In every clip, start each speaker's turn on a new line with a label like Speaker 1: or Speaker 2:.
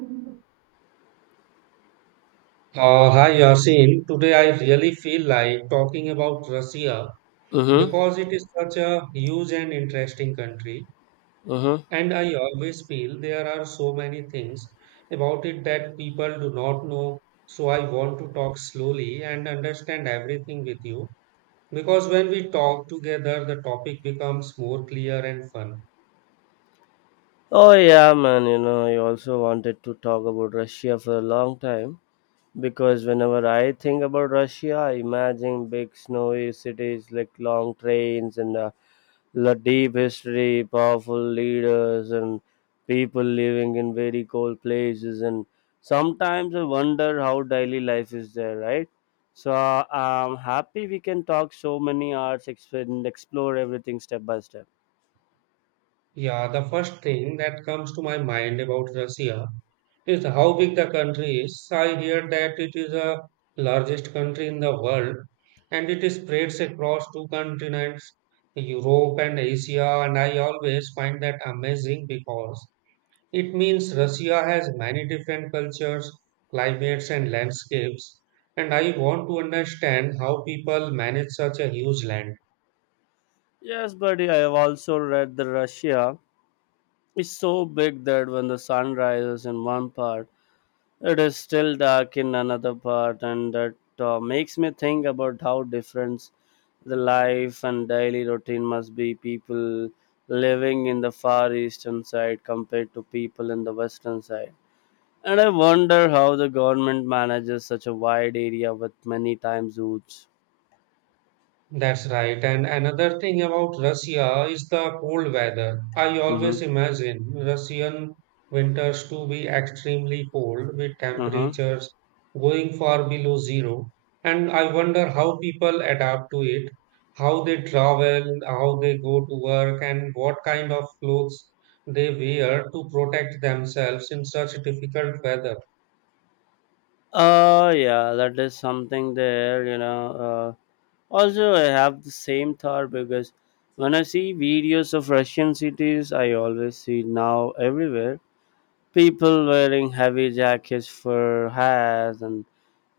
Speaker 1: Uh, hi Yasin, today I really feel like talking about Russia
Speaker 2: Mm-hmm.
Speaker 1: because it is such a huge and interesting country,
Speaker 2: Mm-hmm.
Speaker 1: and I always feel there are so many things about it that people do not know. So I want to talk slowly and understand everything with you because when we talk together, the topic becomes more clear and fun.
Speaker 2: Oh yeah, man. You know, I also wanted to talk about Russia for a long time because whenever I think about Russia, I imagine big snowy cities like long trains and a deep history, powerful leaders, and people living in very cold places. And sometimes I wonder how daily life is there, right? So I'm happy we can talk so many hours and explore everything step by step.
Speaker 1: Yeah, the first thing that comes to my mind about Russia is how big the country is. I hear that it is the largest country in the world and it spreads across two continents, Europe and Asia. And I always find that amazing because it means Russia has many different cultures, climates, and landscapes. And I want to understand how people manage such a huge land.
Speaker 2: Yes, buddy, I have also read that Russia is so big that when the sun rises in one part, it is still dark in another part, and that makes me think about how different the life and daily routine must be. People living in the far eastern side compared to people in the western side. And I wonder how the government manages such a wide area with many time zones.
Speaker 1: That's right. And another thing about Russia is the cold weather. I always
Speaker 2: Mm-hmm.
Speaker 1: imagine Russian winters to be extremely cold with
Speaker 2: Mm-hmm.
Speaker 1: temperatures going far below zero. And I wonder how people adapt to it, how they travel, how they go to work, and what kind of clothes they wear to protect themselves in such difficult weather.
Speaker 2: Yeah, that is something there, you know. Also, I have the same thought because when I see videos of Russian cities, I always see now everywhere people wearing heavy jackets, fur hats, and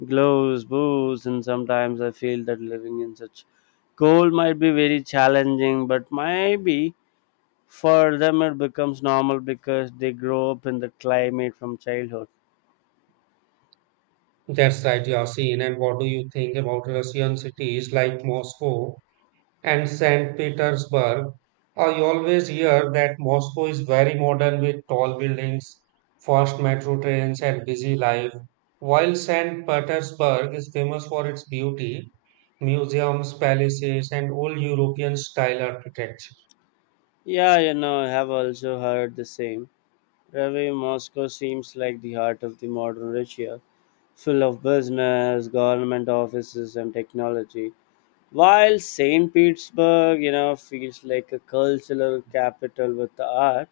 Speaker 2: gloves, boots, and sometimes I feel that living in such cold might be very challenging, but maybe for them it becomes normal because they grow up in the climate from childhood.
Speaker 1: That's right, Yasin. And what do you think about Russian cities like Moscow and St. Petersburg? I always hear that Moscow is very modern with tall buildings, fast metro trains, and busy life, while St. Petersburg is famous for its beauty, museums, palaces, and old European style architecture.
Speaker 2: Yeah, you know, I have also heard the same. Ravi, Moscow seems like the heart of the modern Russia, full of business, government offices, and technology. While St. Petersburg, you know, feels like a cultural capital with art,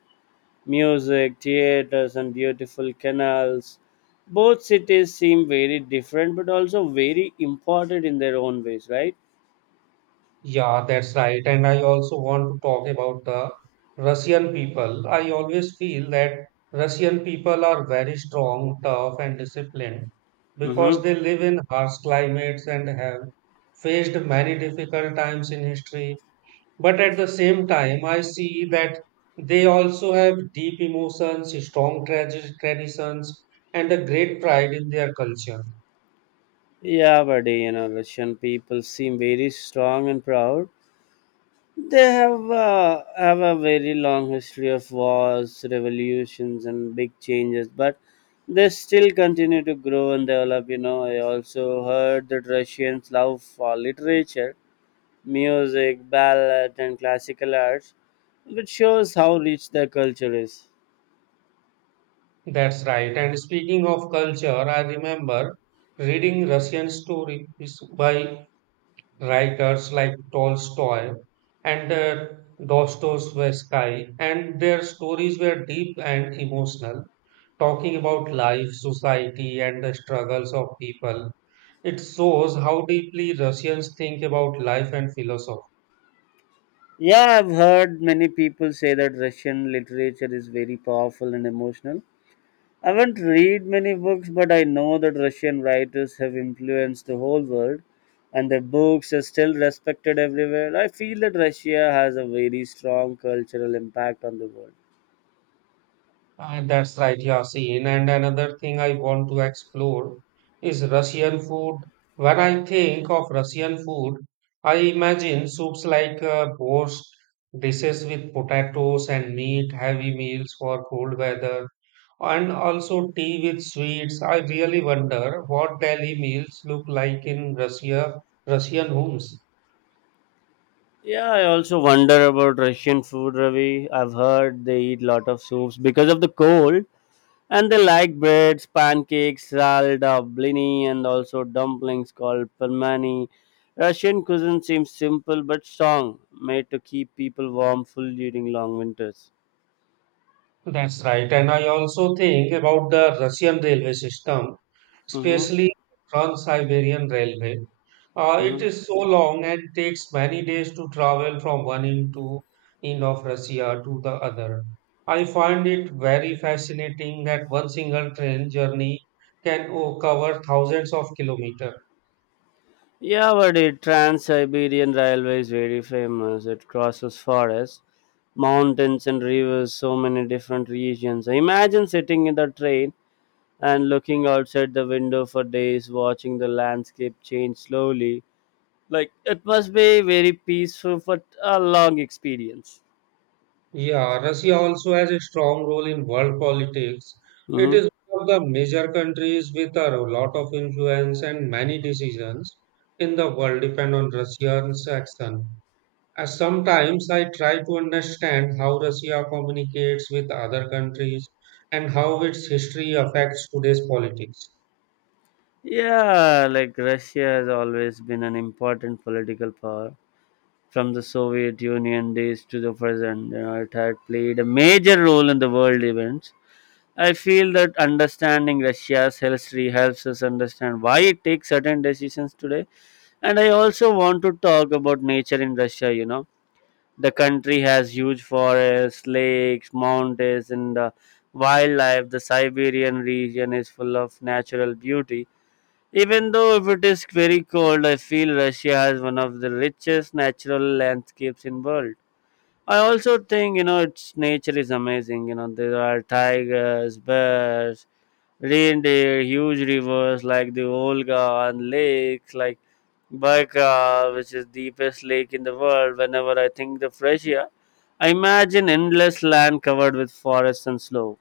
Speaker 2: music, theaters, and beautiful canals. Both cities seem very different, but also very important in their own ways, right?
Speaker 1: Yeah, that's right. And I also want to talk about the Russian people. I always feel that Russian people are very strong, tough, and disciplined because
Speaker 2: Mm-hmm.
Speaker 1: they live in harsh climates and have faced many difficult times in history. But at the same time, I see that they also have deep emotions, strong traditions, and a great pride in their culture.
Speaker 2: Yeah, buddy, you know, Russian people seem very strong and proud. They have a very long history of wars, revolutions, and big changes, but they still continue to grow and develop. You know, I also heard that Russians love for literature, music, ballet, and classical arts, which shows how rich their culture is.
Speaker 1: That's right. And speaking of culture, I remember reading Russian stories by writers like Tolstoy and Dostoevsky, and their stories were deep and emotional, talking about life, society, and the struggles of people. It shows how deeply Russians think about life and philosophy.
Speaker 2: Yeah, I've heard many people say that Russian literature is very powerful and emotional. I haven't read many books, but I know that Russian writers have influenced the whole world, and their books are still respected everywhere. I feel that Russia has a very strong cultural impact on the world.
Speaker 1: That's right, Yasin. And another thing I want to explore is Russian food. When I think of Russian food, I imagine soups like borscht, dishes with potatoes and meat, heavy meals for cold weather, and also tea with sweets. I really wonder what daily meals look like in Russia, Russian homes.
Speaker 2: Yeah, I also wonder about Russian food, Ravi. I've heard they eat lot of soups because of the cold. And they like breads, pancakes, salda, blini, and also dumplings called pelmeni. Russian cuisine seems simple but strong, made to keep people warm full during long winters.
Speaker 1: That's right. And I also think about the Russian railway system,
Speaker 2: Mm-hmm.
Speaker 1: especially Trans-Siberian Railway. It
Speaker 2: Mm-hmm.
Speaker 1: is so long and takes many days to travel from one end to end of Russia to the other. I find it very fascinating that one single train journey can cover thousands of kilometers.
Speaker 2: Yeah, but the Trans-Siberian Railway is very famous. It crosses forests, mountains, and rivers, so many different regions. Imagine sitting in the train and looking outside the window for days, watching the landscape change slowly. Like it must be very peaceful but a long experience.
Speaker 1: Yeah, Russia also has a strong role in world politics. It
Speaker 2: Mm-hmm.
Speaker 1: is one of the major countries with a lot of influence and many decisions in the world depend on Russia's action. As sometimes I try to understand how Russia communicates with other countries and how its history affects today's politics.
Speaker 2: Yeah, like Russia has always been an important political power from the Soviet Union days to the present. You know, it had played a major role in the world events. I feel that understanding Russia's history helps us understand why it takes certain decisions today. And I also want to talk about nature in Russia, you know. The country has huge forests, lakes, mountains, and wildlife. The Siberian region is full of natural beauty. Even though if it is very cold, I feel Russia has one of the richest natural landscapes in world. I also think, you know, its nature is amazing. You know there are tigers, bears, reindeer, huge rivers like the Volga and lakes like Baikal, which is deepest lake in the world. Whenever I think of Russia, I imagine endless land covered with forests and snow.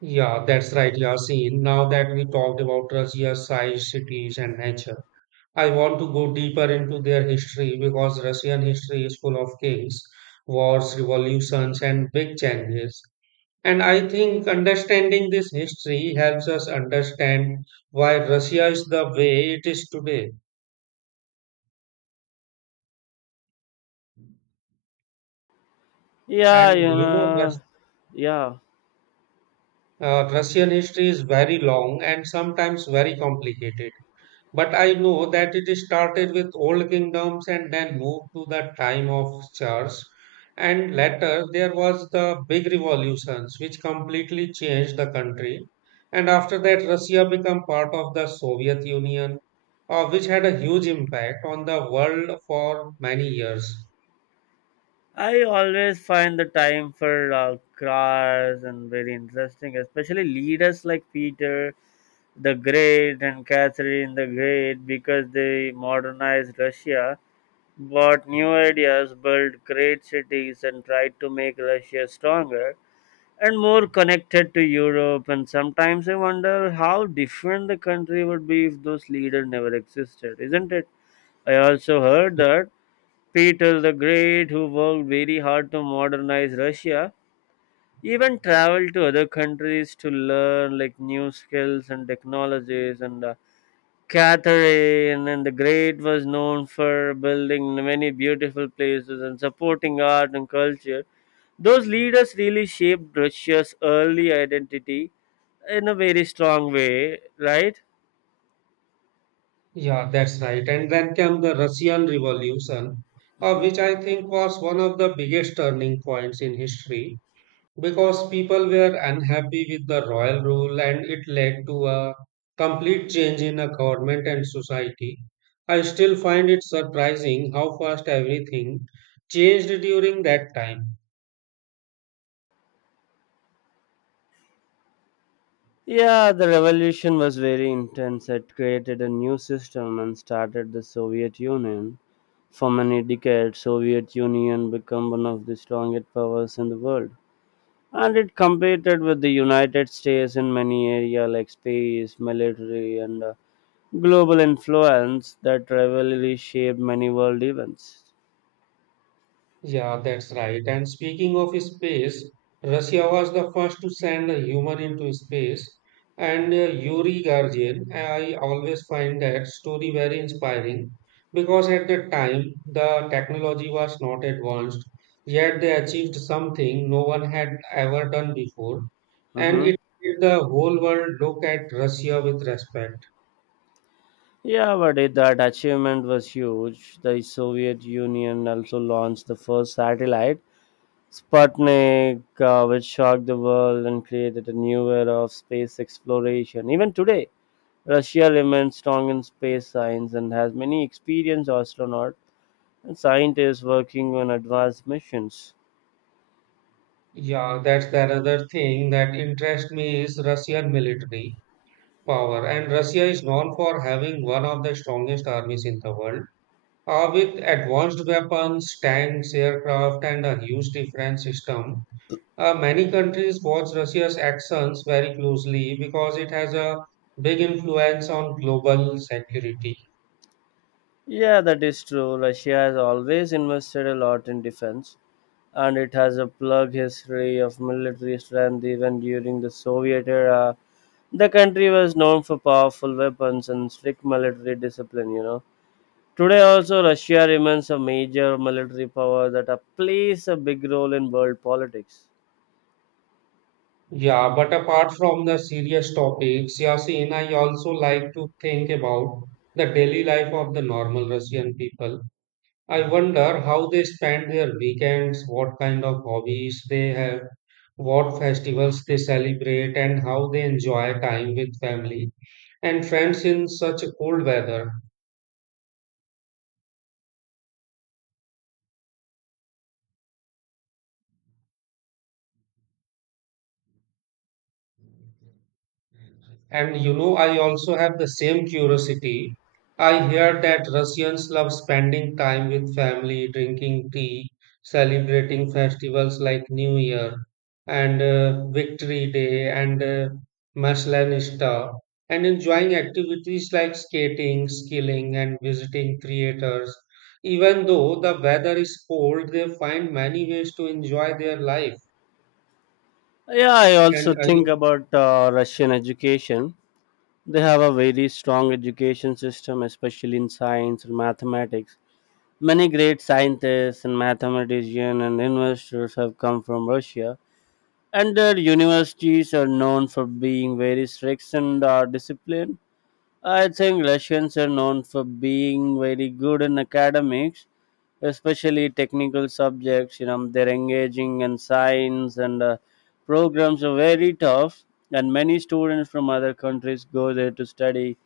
Speaker 1: Yeah, that's right, Yasin. Now that we talked about Russia's size, cities, and nature, I want to go deeper into their history because Russian history is full of kings, wars, revolutions, and big changes. And I think understanding this history helps us understand why Russia is the way it is today.
Speaker 2: Yeah,
Speaker 1: And
Speaker 2: you
Speaker 1: you know,
Speaker 2: know, yeah.
Speaker 1: Russian history is very long and sometimes very complicated. But I know that it started with old kingdoms and then moved to the time of Charles. And later there was the big revolutions which completely changed the country. And after that, Russia became part of the Soviet Union, which had a huge impact on the world for many years.
Speaker 2: I always find the time for crafts and very interesting, especially leaders like Peter the Great and Catherine the Great, because they modernized Russia, brought new ideas, built great cities, and tried to make Russia stronger and more connected to Europe. And sometimes I wonder how different the country would be if those leaders never existed, isn't it? I also heard that Peter the Great, who worked very hard to modernize Russia, even traveled to other countries to learn like new skills and technologies. And Catherine and the Great was known for building many beautiful places and supporting art and culture. Those leaders really shaped Russia's early identity in a very strong way, right?
Speaker 1: Yeah, that's right. And then came the Russian Revolution, which I think was one of the biggest turning points in history because people were unhappy with the royal rule and it led to a complete change in a government and society. I still find it surprising how fast everything changed during that time.
Speaker 2: Yeah, the revolution was very intense. It created a new system and started the Soviet Union. For many decades, Soviet Union became one of the strongest powers in the world. And it competed with the United States in many areas like space, military, and global influence. That rivalry shaped many world events.
Speaker 1: Yeah, that's right. And speaking of space, Russia was the first to send a human into space. And Yuri Gagarin, I always find that story very inspiring because at that time the technology was not advanced, yet they achieved something no one had ever done before. And
Speaker 2: Hmm.
Speaker 1: it made the whole world look at Russia with respect.
Speaker 2: Yeah, but it, that achievement was huge. The Soviet Union also launched the first satellite Sputnik, which shocked the world and created a new era of space exploration. Even today, Russia remains strong in space science and has many experienced astronauts and scientists working on advanced missions.
Speaker 1: Yeah, that's the another thing that interests me is Russian military power, and Russia is known for having one of the strongest armies in the world, with advanced weapons, tanks, aircraft, and a huge defense system. Many countries watch Russia's actions very closely because it has a big influence on global security.
Speaker 2: Yeah, that is true. Russia has always invested a lot in defense, and it has a plug history of military strength even during the Soviet era. The country was known for powerful weapons and strict military discipline, you know. Today also Russia remains a major military power that plays a big role in world politics.
Speaker 1: Yeah, but apart from the serious topics, Yasin, I also like to think about the daily life of the normal Russian people. I wonder how they spend their weekends, what kind of hobbies they have, what festivals they celebrate, and how they enjoy time with family and friends in such a cold weather. And you know, I also have the same curiosity. I hear that Russians love spending time with family, drinking tea, celebrating festivals like New Year and Victory Day and Maslenista, and enjoying activities like skating, skiing, and visiting theaters. Even though the weather is cold, they find many ways to enjoy their life.
Speaker 2: Yeah, I also
Speaker 1: And I
Speaker 2: think about Russian education. They have a very strong education system, especially in science and mathematics. Many great scientists and mathematicians and investors have come from Russia, and their universities are known for being very strict and disciplined. I think Russians are known for being very good in academics, especially technical subjects. You know, they're engaging in science and programs are very tough, and many students from other countries go there to study.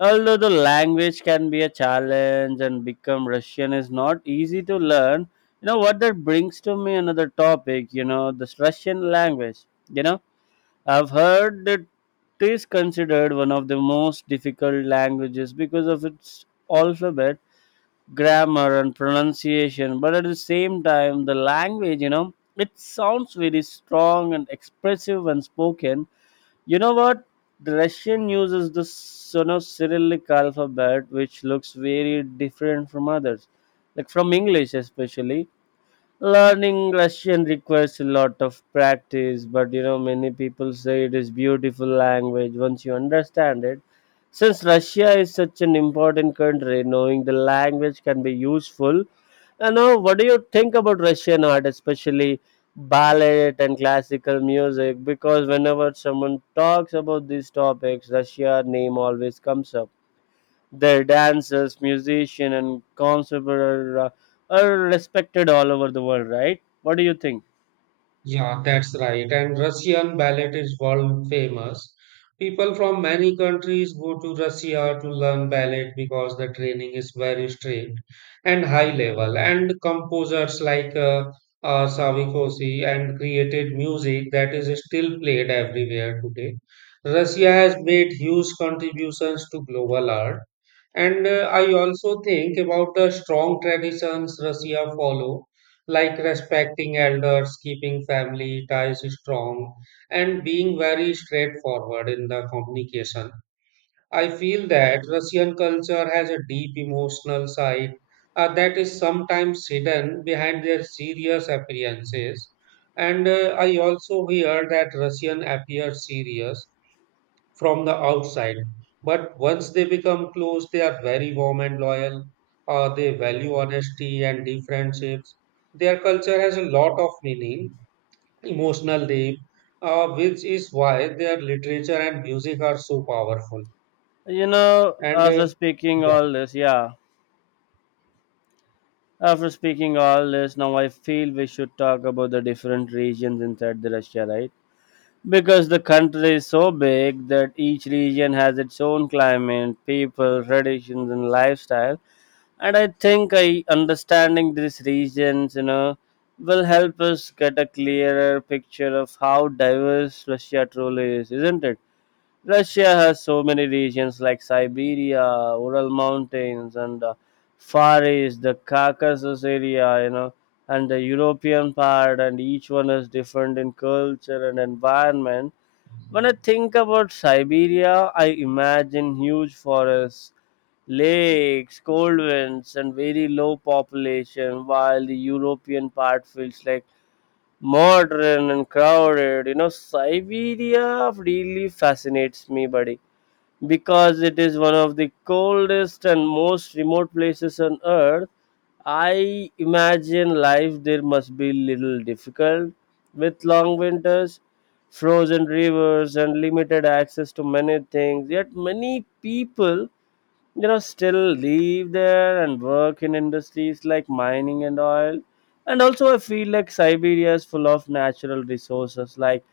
Speaker 2: Although the language can be a challenge and become Russian is not easy to learn, you know what that brings to me another topic. You know, this Russian language. You know, I've heard that it is considered one of the most difficult languages because of its alphabet, grammar, and pronunciation. But at the same time, the language, you know, it sounds very strong and expressive when spoken. You know what? The Russian uses the sono Cyrillic alphabet, which looks very different from others, like from English. Especially learning russian requires a lot of practice, but you know many people say it is beautiful language once you understand it. Since russia is such an important country, knowing the language can be useful. You know, what do you think about russian art, especially ballet and classical music, because whenever someone talks about these topics russia name always comes up? Their dancers, musicians, and concerts are respected all over the world, right? What do you think?
Speaker 1: Yeah, that's right. And Russian ballet is world famous. People from many countries go to Russia to learn ballet because the training is very strict and high level. And composers like Sawikosi and created music that is still played everywhere today. Russia has made huge contributions to global art. And I also think about the strong traditions Russia follow like respecting elders, keeping family ties strong, and being very straightforward in the communication. I feel that Russian culture has a deep emotional side that is sometimes hidden behind their serious appearances. And I also hear that Russian appear serious from the outside. But once they become close, they are very warm and loyal. They value honesty and deep friendships. Their culture has a lot of meaning, emotional depth, which is why their literature and music are so powerful.
Speaker 2: You know,
Speaker 1: And
Speaker 2: after speaking
Speaker 1: yeah.
Speaker 2: all this, yeah, after speaking all this, now I feel we should talk about the different regions inside the Russia, right? Because the country is so big that each region has its own climate, people, traditions, and lifestyle. And I think I understanding these regions, you know, will help us get a clearer picture of how diverse russia truly is, isn't it? Russia has so many regions like siberia, ural mountains, and far east, the caucasus area, you know, and the european part, and each one is different in culture and environment. When I think about Siberia, I imagine huge forests, lakes, cold winds, and very low population, while the European part feels like modern and crowded. You know, Siberia really fascinates me, buddy. Because it is one of the coldest and most remote places on earth, I imagine life there must be little difficult with long winters, frozen rivers, and limited access to many things. Yet many people, you know, still live there and work in industries like mining and oil. And also I feel like siberia is full of natural resources like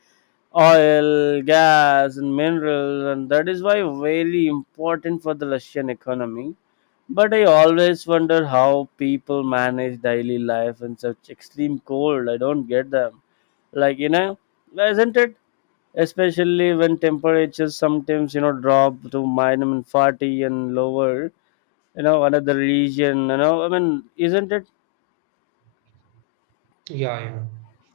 Speaker 2: oil, gas, and minerals, and that is why very important for the russian economy. But I always wonder how people manage daily life in such extreme cold. I don't get them, like you know, isn't it, especially when temperatures sometimes you know drop to minus 40 and lower. You know, another region, you know, I mean, isn't it?
Speaker 1: Yeah, yeah.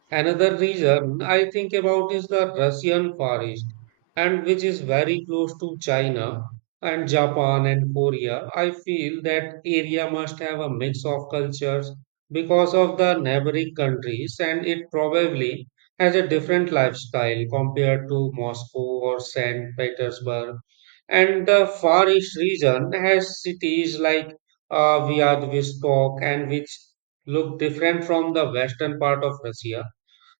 Speaker 1: Another reason I think about is the Russian Far East, and which is very close to China and Japan and Korea. I feel that area must have a mix of cultures because of the neighboring countries, and it probably has a different lifestyle compared to Moscow or St. Petersburg. And the Far East region has cities like Vladivostok and which look different from the western part of Russia.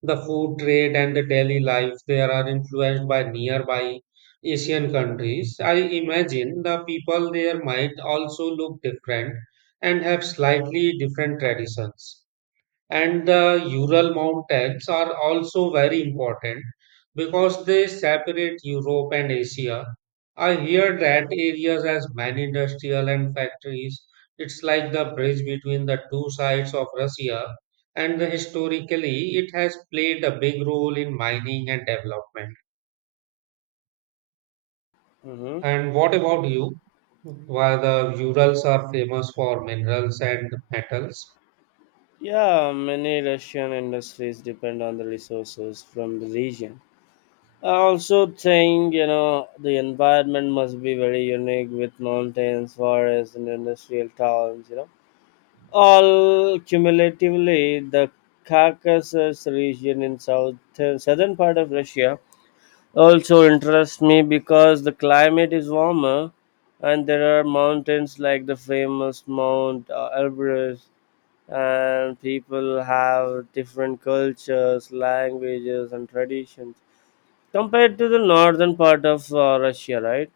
Speaker 1: The food trade and the daily life there are influenced by nearby Asian countries. I imagine the people there might also look different and have slightly different traditions. And the Ural Mountains are also very important because they separate Europe and Asia. I hear that areas has many industrial and factories. It's like the bridge between the two sides of Russia, and historically it has played a big role in mining and development.
Speaker 2: Hmm.
Speaker 1: And what about you? Why the Urals are famous for minerals and metals?
Speaker 2: Yeah, many Russian industries depend on the resources from the region. I also think, you know, the environment must be very unique with mountains, forests, and industrial towns, you know. All cumulatively, the Caucasus region in south, southern part of Russia also interests me because the climate is warmer and there are mountains like the famous Mount Everest, and people have different cultures, languages and traditions compared to the northern part of Russia, right?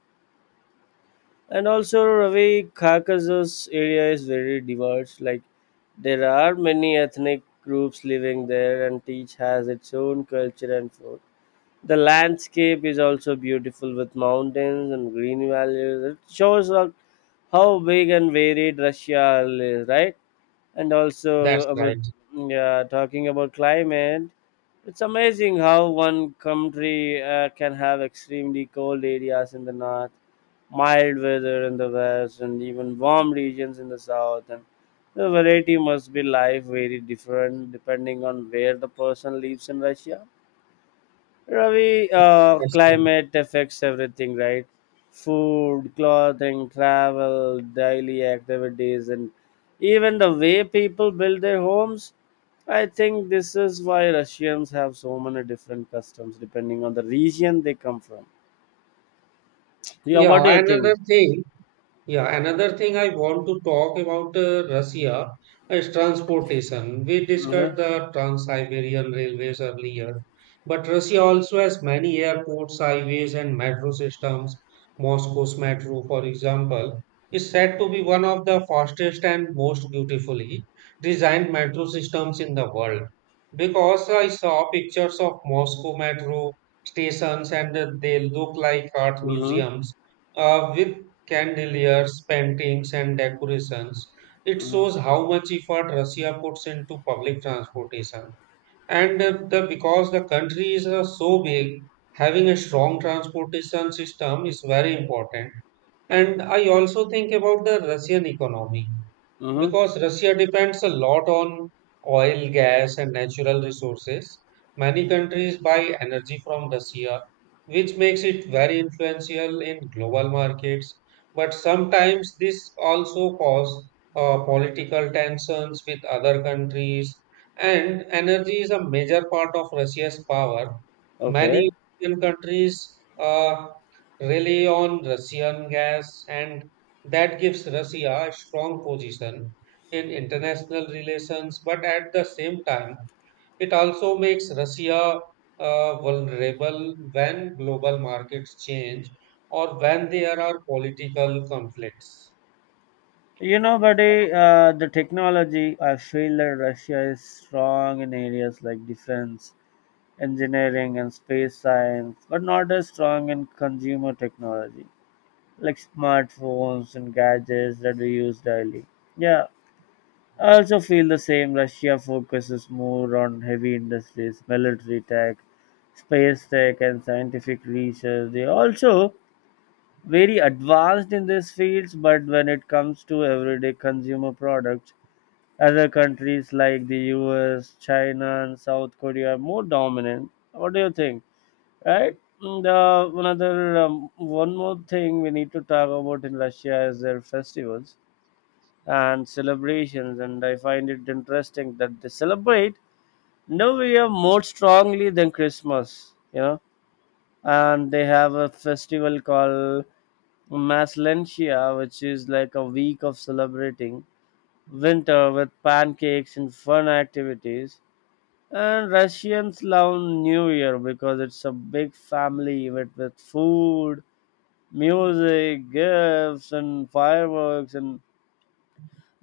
Speaker 2: And also Ravi, Caucasus area is very diverse. Like there are many ethnic groups living there and each has its own culture and food. The landscape is also beautiful with mountains and green valleys. It shows up how big and varied Russia is, right? And also
Speaker 1: That's
Speaker 2: about
Speaker 1: right.
Speaker 2: yeah, talking about climate, it's amazing how one country can have extremely cold areas in the north, mild weather in the west, and even warm regions in the south. And the variety must be life very different depending on where the person lives in Russia. Ravi,
Speaker 1: That's right.
Speaker 2: climate affects everything, right? Food, clothing, travel, daily activities, and even the way people build their homes. I think this is why Russians have so many different customs depending on the region they come from. Yeah, what
Speaker 1: Yeah,
Speaker 2: do you
Speaker 1: another
Speaker 2: think?
Speaker 1: thing. Yeah, another thing I want to talk about Russia is transportation. We
Speaker 2: Uh-huh.
Speaker 1: discussed the Trans-Siberian railways earlier, but Russia also has many airports, highways, and metro systems. Moscow's metro, for example, is said to be one of the fastest and most beautifully designed metro systems in the world. Because I saw pictures of Moscow metro stations and they look like art
Speaker 2: Uh-huh.
Speaker 1: museums with candeliers, paintings, and decorations. It
Speaker 2: Uh-huh.
Speaker 1: shows how much effort Russia puts into public transportation, and the because the country is so big, having a strong transportation system is very important. And I also think about the Russian economy
Speaker 2: Uh-huh.
Speaker 1: because Russia depends a lot on oil, gas, and natural resources. Many countries buy energy from Russia, which makes it very influential in global markets, but sometimes this also causes political tensions with other countries, and energy is a major part of Russia's power. Many
Speaker 2: Okay.
Speaker 1: European countries rely on Russian gas, and that gives Russia a strong position in international relations. But at the same time, it also makes Russia vulnerable when global markets change or when there are political conflicts.
Speaker 2: Buddy, the technology, I feel that Russia is strong in areas like defense engineering and space science, but not as strong in consumer technology like smartphones and gadgets that we use daily. Yeah, I also feel the same. Russia focuses more on heavy industries, military tech, space tech, and scientific research. They are also very advanced in these fields, but when it comes to everyday consumer products, other countries like the US, China, and South Korea are more dominant. What do you think? Right? And, another One more thing we need to talk about in Russia is their festivals and celebrations. And I find it interesting that they celebrate New Year more strongly than Christmas. And they have a festival called Maslentia, which is like a week of celebrating winter with pancakes and fun activities. And Russians love New Year because it's a big family event with food, music, gifts, and fireworks. And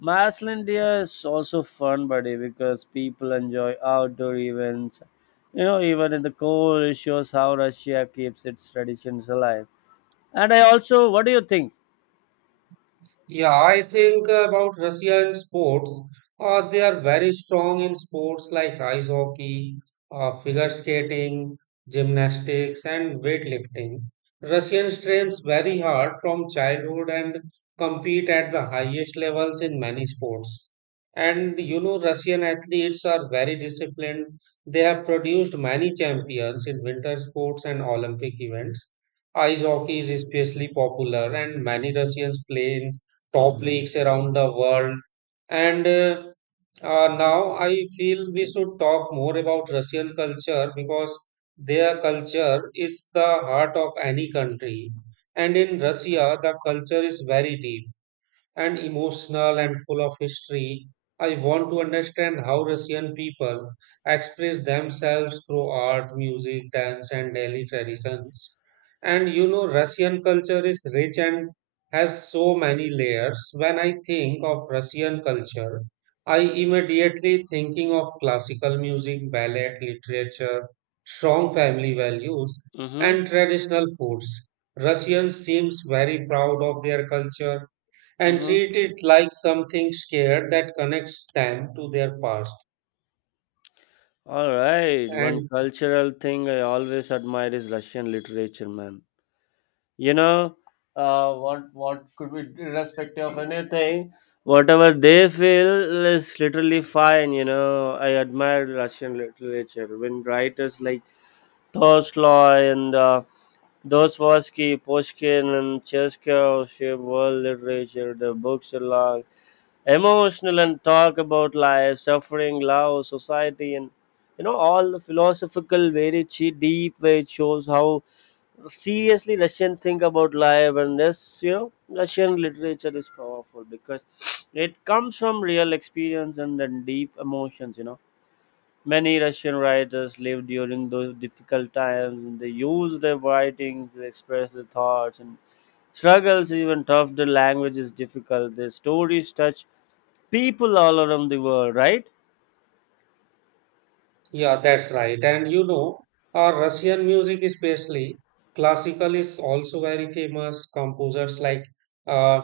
Speaker 2: Macedonia is also fun, buddy, because people enjoy outdoor events. You know, even in the cold, it shows how Russia keeps its traditions alive. And I also, what do you think?
Speaker 1: Yeah, I think about Russia in sports. They are very strong in sports like ice hockey, figure skating, gymnastics, and weightlifting. Russians trains very hard from childhood and compete at the highest levels in many sports. And you know, Russian athletes are very disciplined. They have produced many champions in winter sports and Olympic events. Ice hockey is especially popular, and many Russians play in topics around the world. And Now I feel we should talk more about Russian culture because their culture is the heart of any country. And in Russia, the culture is very deep and emotional and full of history. I want to understand how Russian people express themselves through art, music, dance, and daily traditions. And you know, Russian culture is rich and has so many layers. When I think of Russian culture, I immediately thinking of classical music, ballet, literature, strong family values, and
Speaker 2: Mm-hmm.
Speaker 1: traditional foods. Russians seems very proud of their culture and
Speaker 2: Mm-hmm.
Speaker 1: treat it like something scared that connects them to their past.
Speaker 2: All right. One
Speaker 1: And
Speaker 2: cultural thing I always admire is Russian literature, man. you know what could be irrespective of anything whatever they feel is literally fine. I admire Russian literature when writers like Tolstoy and Dostoevsky, Pushkin, and Cheskov shape world literature. Their books are long, emotional, and talk about life, suffering, love, society, and all the philosophical, deep way. It shows how seriously Russian think about life. And this, Russian literature is powerful because it comes from real experience and then deep emotions. Many Russian writers lived during those difficult times and they used their writing to express their thoughts and struggles. Even tough the language is difficult, their stories touch people all around the world, right?
Speaker 1: yeah, that's right. And you know, our Russian music, especially classical, is also very famous. Composers like uh,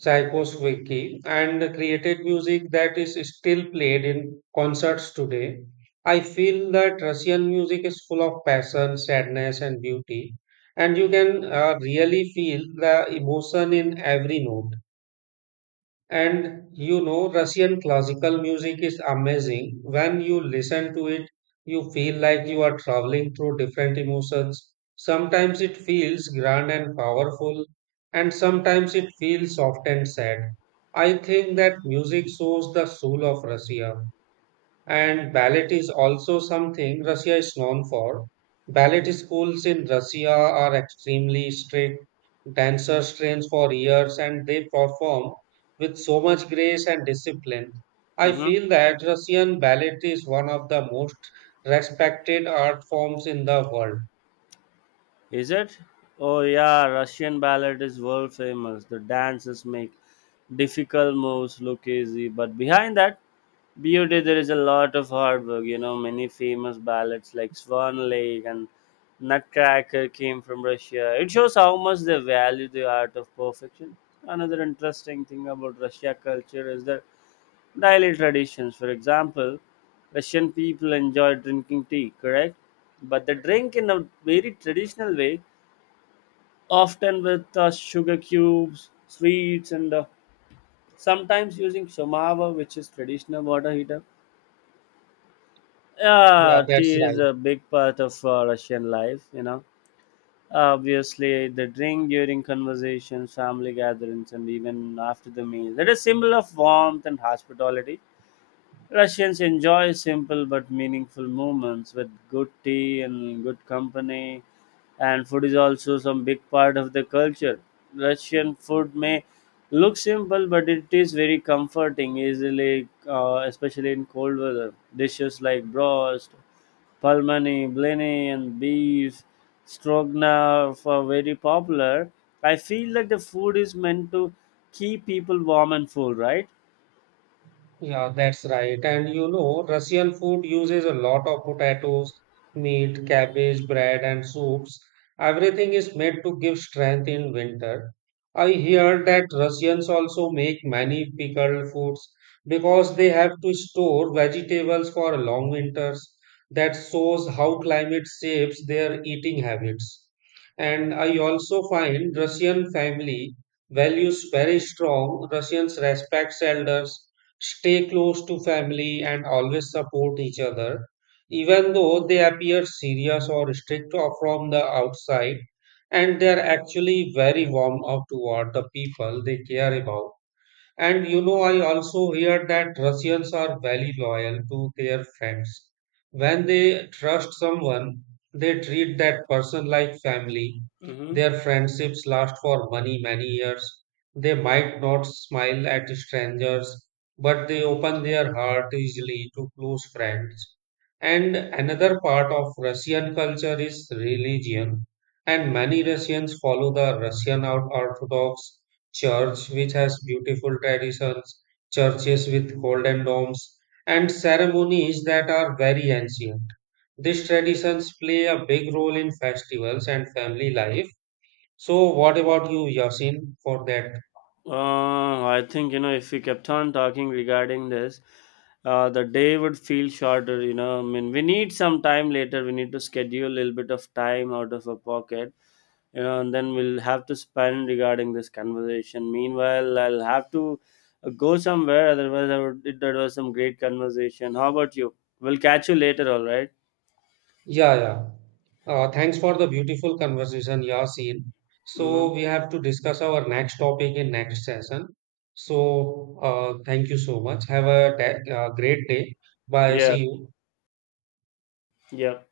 Speaker 1: Tchaikovsky and created music that is still played in concerts today. I feel that Russian music is full of passion, sadness, and beauty, and you can really feel the emotion in every note. And you know, Russian classical music is amazing. When you listen to it, you feel like you are traveling through different emotions. Sometimes it feels grand and powerful, and sometimes it feels soft and sad. I think that music shows the soul of Russia. And ballet is also something Russia is known for. Ballet schools in Russia are extremely strict. Dancers train for years and they perform with so much grace and discipline. I
Speaker 2: Mhm.
Speaker 1: feel that Russian ballet is one of the most respected art forms in the world.
Speaker 2: Is it? Oh yeah, Russian ballet is world famous. The dancers make difficult moves look easy, but behind that beauty there is a lot of hard work. You know, many famous ballets like Swan Lake and Nutcracker came from Russia. It shows how much they value the art of perfection. Another interesting thing about Russia culture is their daily traditions. For example, Russian people enjoy drinking tea, correct? But they drink in a very traditional way, often with sugar cubes, sweets, and sometimes using somava, which is traditional water heater.
Speaker 1: Yeah,
Speaker 2: Yeah, tea
Speaker 1: that's
Speaker 2: is
Speaker 1: right.
Speaker 2: a big part of Russian life, you know. Obviously, they drink during conversations, family gatherings, and even after the meals. It is symbol of warmth and hospitality. Russians enjoy simple but meaningful moments with good tea and good company, and food is also some big part of the culture. Russian food may look simple, but it is very comforting, easily, especially in cold weather. Dishes like broast, palmani, blini, and beef stroganoff are very popular. I feel like the food is meant to keep people warm and full, right?
Speaker 1: Yeah, that's right. And you know, Russian food uses a lot of potatoes, meat, cabbage, bread, and soups. Everything is made to give strength in winter. I hear that Russians also make many pickled foods because they have to store vegetables for long winters. That shows how climate shapes their eating habits. And I also find Russian family values very strong. Russians respect elders, stay close to family, and always support each other, even though they appear serious or strict or from the outside, and they are actually very warm up toward the people they care about. And you know, I also hear that Russians are very loyal to their friends. When they trust someone, they treat that person like family.
Speaker 2: Mm-hmm.
Speaker 1: Their friendships last for many, many years. They might not smile at strangers, but they open their heart easily to close friends. And another part of Russian culture is religion, and many Russians follow the Russian Orthodox church, which has beautiful traditions, churches with golden domes, and ceremonies that are very ancient. These traditions play a big role in festivals and family life. So, what about you, Yasin, for that?
Speaker 2: I think, you know, if we kept on talking regarding this, the day would feel shorter. You know, I mean, we need some time later. We need to schedule a little bit of time out of our pocket. You know, and then we'll have to spend regarding this conversation. Meanwhile, I'll have to go somewhere. Otherwise, I would. It, that was some great conversation. How about you? We'll catch you later. All right.
Speaker 1: Yeah, yeah. Thanks for the beautiful conversation, Yasin. So,
Speaker 2: Mm-hmm.
Speaker 1: we have to discuss our next topic in next session. So, thank you so much. Have a great day. Bye.
Speaker 2: Yeah.
Speaker 1: See you.
Speaker 2: Yeah.